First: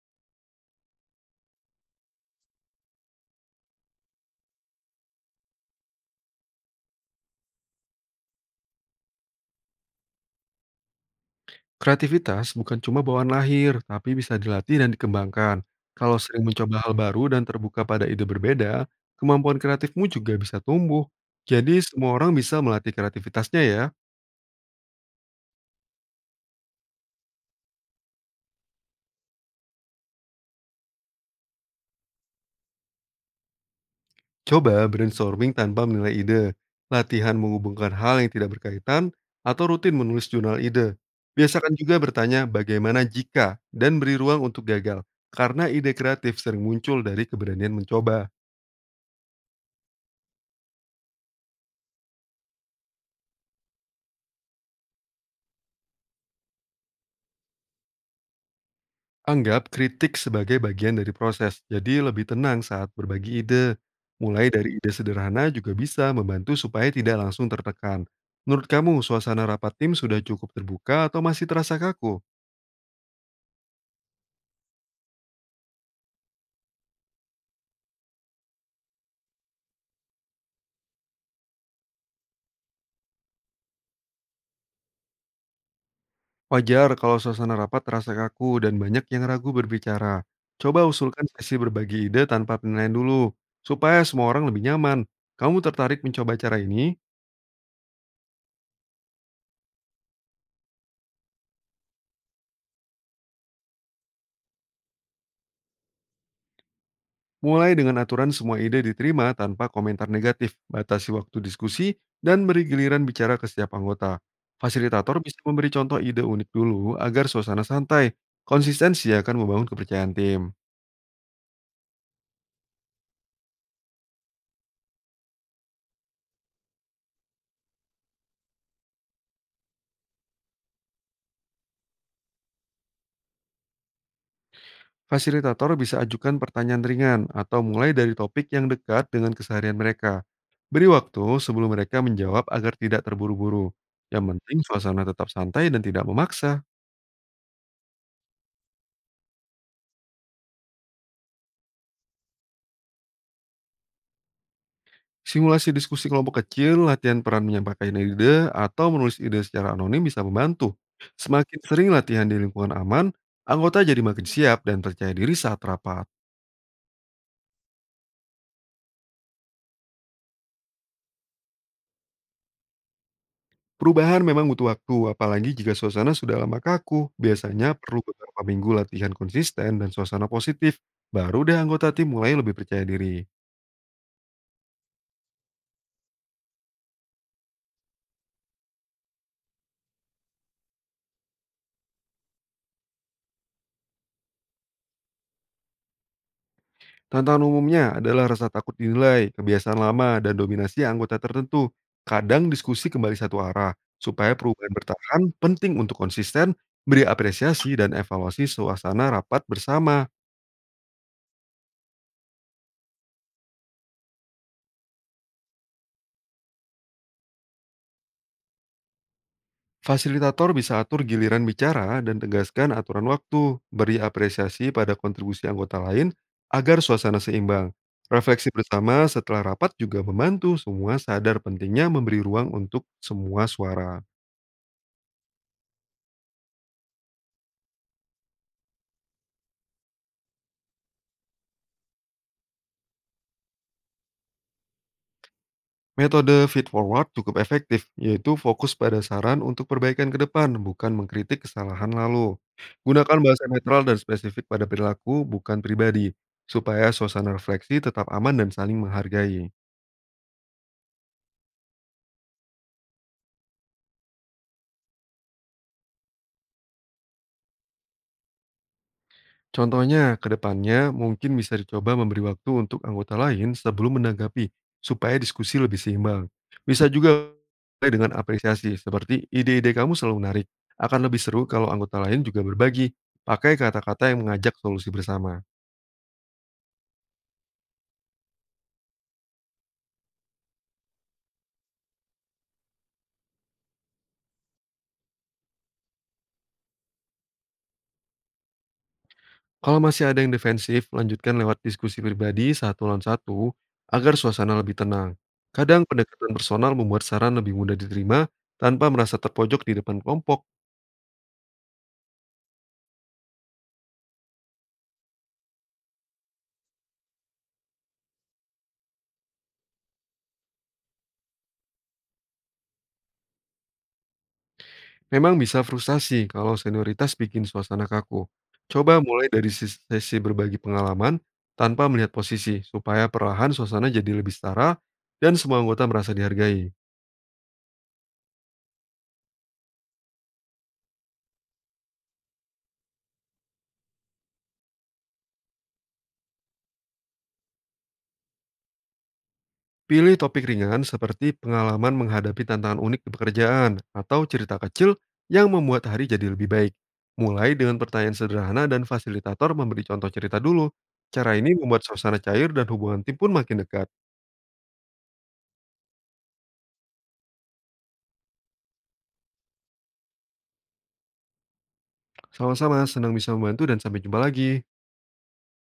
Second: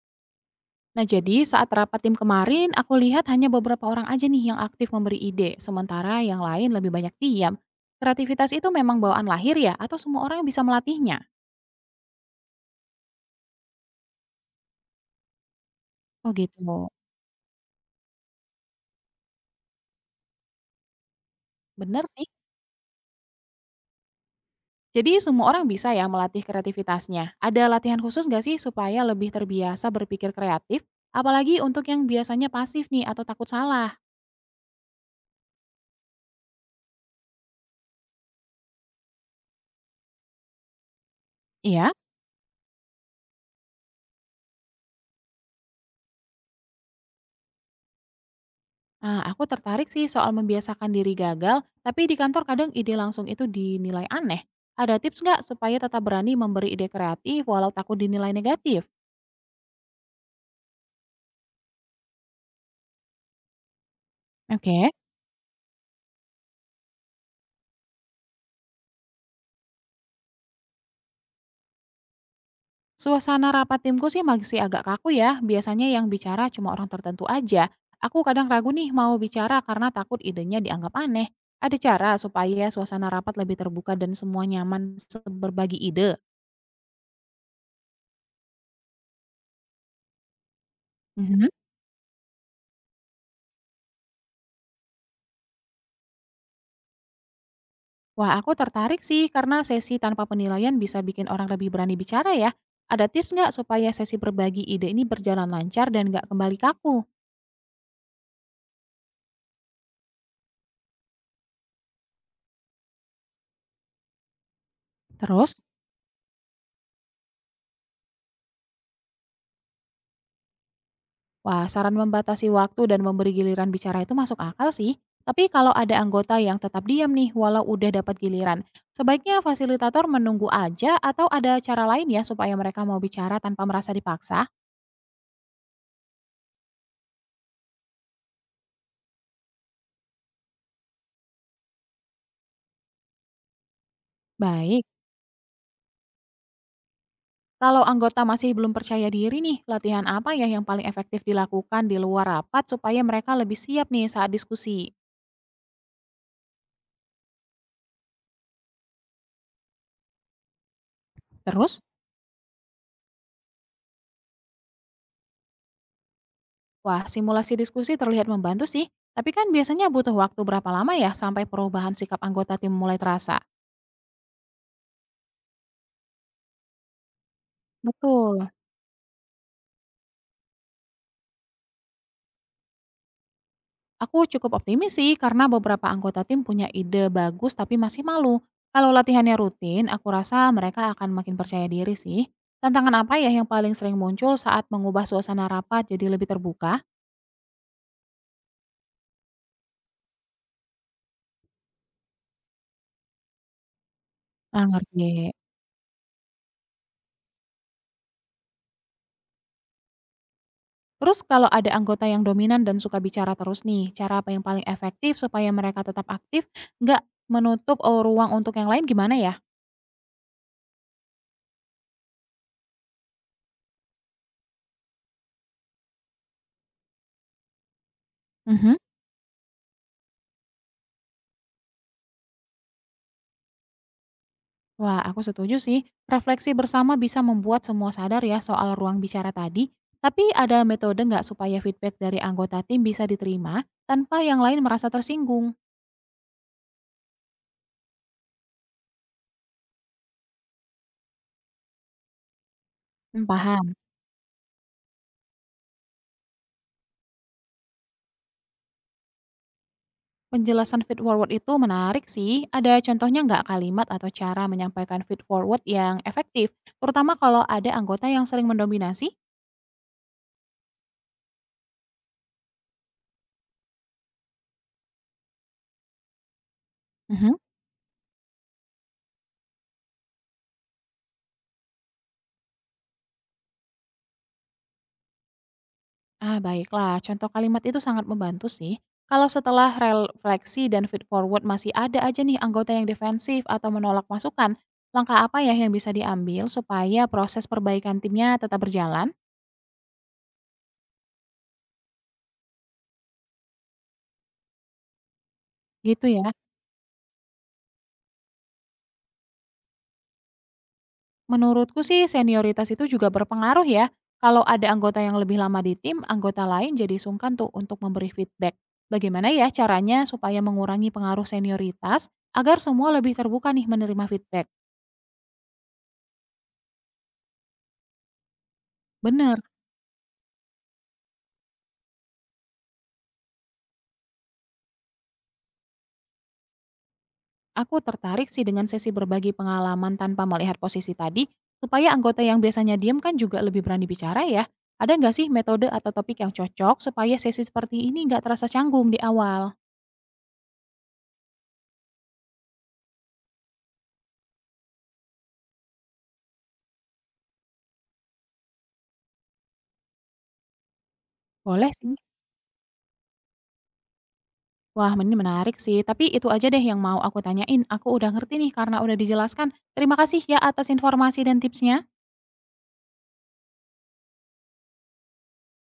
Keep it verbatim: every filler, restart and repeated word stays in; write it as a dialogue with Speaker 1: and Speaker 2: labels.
Speaker 1: Nah, jadi saat rapat tim kemarin, aku lihat hanya beberapa orang aja nih yang aktif memberi ide, sementara yang lain lebih banyak diam. Kreativitas itu memang bawaan lahir ya, atau semua orang bisa melatihnya?
Speaker 2: Kreativitas bukan cuma bawaan lahir, tapi bisa dilatih dan dikembangkan. Kalau
Speaker 1: Oh
Speaker 2: sering
Speaker 1: gitu.
Speaker 2: mencoba hal baru dan terbuka pada ide berbeda, kemampuan kreatifmu juga bisa tumbuh. Jadi
Speaker 1: Bener
Speaker 2: semua
Speaker 1: sih.
Speaker 2: orang bisa melatih kreativitasnya ya.
Speaker 1: Jadi semua orang bisa ya melatih kreativitasnya. Ada latihan khusus nggak sih supaya lebih terbiasa berpikir kreatif? Apalagi untuk yang biasanya pasif nih atau takut salah.
Speaker 2: Coba brainstorming tanpa menilai ide, latihan menghubungkan hal yang tidak berkaitan, atau rutin menulis jurnal ide. Biasakan
Speaker 1: Iya?
Speaker 2: juga bertanya bagaimana jika dan beri ruang untuk gagal, karena ide kreatif sering muncul dari keberanian mencoba.
Speaker 1: Ah, aku tertarik sih soal membiasakan diri gagal, tapi di kantor kadang ide langsung itu dinilai aneh. Ada tips nggak supaya tetap berani memberi ide kreatif walau takut dinilai negatif?
Speaker 2: Anggap kritik sebagai bagian dari proses, jadi lebih tenang saat berbagi ide. Mulai dari ide
Speaker 1: Oke.
Speaker 2: sederhana juga bisa membantu supaya tidak langsung tertekan. Menurut kamu, suasana rapat tim sudah cukup terbuka atau masih terasa kaku?
Speaker 1: Suasana rapat timku sih masih agak kaku ya, biasanya yang bicara cuma orang tertentu aja. Aku kadang ragu nih mau bicara karena takut idenya dianggap aneh. Ada cara supaya suasana rapat lebih terbuka dan semua nyaman se- berbagi ide?
Speaker 2: Wajar kalau suasana rapat terasa kaku dan banyak yang ragu berbicara. Coba usulkan sesi berbagi ide tanpa penilaian dulu, supaya semua orang lebih nyaman. Kamu tertarik mencoba cara ini?
Speaker 1: Wah, aku tertarik sih karena sesi tanpa penilaian bisa bikin orang lebih berani bicara ya. Ada tips nggak supaya sesi berbagi ide ini berjalan lancar dan nggak kembali kaku?
Speaker 2: Mulai dengan aturan semua ide diterima tanpa komentar negatif, batasi waktu diskusi, dan beri giliran bicara ke setiap anggota. Fasilitator bisa
Speaker 1: Terus,
Speaker 2: memberi contoh ide unik dulu agar suasana santai. Konsistensi akan membangun kepercayaan tim.
Speaker 1: wah, saran membatasi waktu dan memberi giliran bicara itu masuk akal sih. Tapi kalau ada anggota yang tetap diam nih walau udah dapat giliran, sebaiknya fasilitator menunggu aja atau ada cara lain ya supaya mereka mau bicara tanpa merasa dipaksa?
Speaker 2: Fasilitator bisa ajukan pertanyaan ringan atau mulai dari topik yang dekat dengan keseharian mereka. Beri waktu sebelum mereka menjawab agar tidak terburu-buru. Yang penting
Speaker 1: Baik.
Speaker 2: suasana tetap santai dan tidak memaksa.
Speaker 1: Kalau anggota masih belum percaya diri nih, latihan apa ya yang paling efektif dilakukan di luar rapat supaya mereka lebih siap nih saat diskusi?
Speaker 2: Simulasi diskusi kelompok kecil, latihan peran menyampaikan ide, atau menulis ide secara anonim bisa membantu. Semakin
Speaker 1: Terus,
Speaker 2: sering latihan di lingkungan aman, anggota jadi makin siap dan percaya diri saat rapat.
Speaker 1: wah, simulasi diskusi terlihat membantu sih, tapi kan biasanya butuh waktu berapa lama ya sampai perubahan sikap anggota tim mulai terasa?
Speaker 2: Perubahan memang butuh waktu, apalagi jika suasana sudah lama kaku. Biasanya perlu beberapa
Speaker 1: Betul,
Speaker 2: minggu latihan konsisten dan suasana positif. Baru deh anggota tim mulai lebih percaya diri.
Speaker 1: aku cukup optimis sih karena beberapa anggota tim punya ide bagus tapi masih malu. Kalau latihannya rutin, aku rasa mereka akan makin percaya diri sih. Tantangan apa ya yang paling sering muncul saat mengubah suasana rapat jadi lebih terbuka?
Speaker 2: Tantangan umumnya adalah rasa takut dinilai, kebiasaan lama, dan dominasi anggota tertentu. Kadang diskusi kembali satu arah. Supaya
Speaker 1: Ah,
Speaker 2: perubahan bertahan,
Speaker 1: ngerti.
Speaker 2: penting untuk konsisten, beri apresiasi dan evaluasi suasana rapat bersama.
Speaker 1: Terus kalau ada anggota yang dominan dan suka bicara terus nih, cara apa yang paling efektif supaya mereka tetap aktif, nggak menutup, eee, ruang untuk yang lain gimana ya?
Speaker 2: Fasilitator bisa atur giliran bicara dan tegaskan aturan waktu, beri apresiasi pada kontribusi anggota lain agar suasana seimbang. Refleksi
Speaker 1: Mhm.
Speaker 2: bersama setelah rapat juga membantu semua sadar pentingnya memberi ruang untuk semua suara.
Speaker 1: Wah, aku setuju sih. Refleksi bersama bisa membuat semua sadar ya soal ruang bicara tadi. Tapi ada metode nggak supaya feedback dari anggota tim bisa diterima tanpa yang lain merasa tersinggung?
Speaker 2: Metode feed forward cukup efektif, yaitu fokus pada saran untuk perbaikan ke depan, bukan mengkritik kesalahan lalu. Gunakan
Speaker 1: Mmm,
Speaker 2: bahasa
Speaker 1: paham.
Speaker 2: netral dan spesifik pada perilaku, bukan pribadi, supaya suasana refleksi tetap aman dan saling menghargai.
Speaker 1: Penjelasan feed forward itu menarik sih. Ada contohnya nggak kalimat atau cara menyampaikan feed forward yang efektif, terutama kalau ada anggota yang sering mendominasi?
Speaker 2: Contohnya, ke depannya mungkin bisa dicoba memberi waktu untuk anggota lain sebelum menanggapi, supaya diskusi lebih seimbang. Bisa juga
Speaker 1: Mhm.
Speaker 2: mulai dengan apresiasi, seperti ide-ide kamu selalu menarik. Akan lebih seru kalau anggota lain juga berbagi, pakai kata-kata yang mengajak solusi bersama.
Speaker 1: Ah, baiklah. Contoh kalimat itu sangat membantu sih. Kalau setelah refleksi dan feed forward masih ada aja nih anggota yang defensif atau menolak masukan, langkah apa ya yang bisa diambil supaya proses perbaikan timnya tetap berjalan?
Speaker 2: Kalau masih ada yang defensif, lanjutkan lewat diskusi pribadi satu lawan satu agar suasana lebih tenang. Kadang
Speaker 1: Gitu ya.
Speaker 2: pendekatan personal membuat saran lebih mudah diterima tanpa merasa terpojok di depan kelompok.
Speaker 1: Menurutku sih senioritas itu juga berpengaruh ya. Kalau ada anggota yang lebih lama di tim, anggota lain jadi sungkan tuh untuk memberi feedback. Bagaimana ya caranya supaya mengurangi pengaruh senioritas agar semua lebih terbuka nih menerima feedback?
Speaker 2: Memang bisa frustasi kalau senioritas bikin suasana kaku. Coba mulai
Speaker 1: Bener.
Speaker 2: dari sis- sesi berbagi pengalaman tanpa melihat posisi supaya perlahan suasana jadi lebih setara dan semua anggota merasa dihargai.
Speaker 1: Aku tertarik sih dengan sesi berbagi pengalaman tanpa melihat posisi tadi, supaya anggota yang biasanya diam kan juga lebih berani bicara ya. Ada nggak sih metode atau topik yang cocok supaya sesi seperti ini nggak terasa canggung di awal?
Speaker 2: Pilih topik ringan seperti pengalaman menghadapi tantangan unik di pekerjaan atau cerita kecil yang membuat hari jadi lebih baik. Mulai dengan pertanyaan sederhana dan fasilitator memberi contoh cerita dulu. Cara ini
Speaker 1: Boleh
Speaker 2: membuat
Speaker 1: sih.
Speaker 2: suasana cair dan hubungan tim pun makin dekat.
Speaker 1: Wah, ini menarik sih. Tapi itu aja deh yang mau aku tanyain. Aku udah ngerti nih karena udah dijelaskan. Terima kasih ya atas informasi dan tipsnya.
Speaker 2: Sama-sama, senang bisa membantu dan sampai jumpa lagi.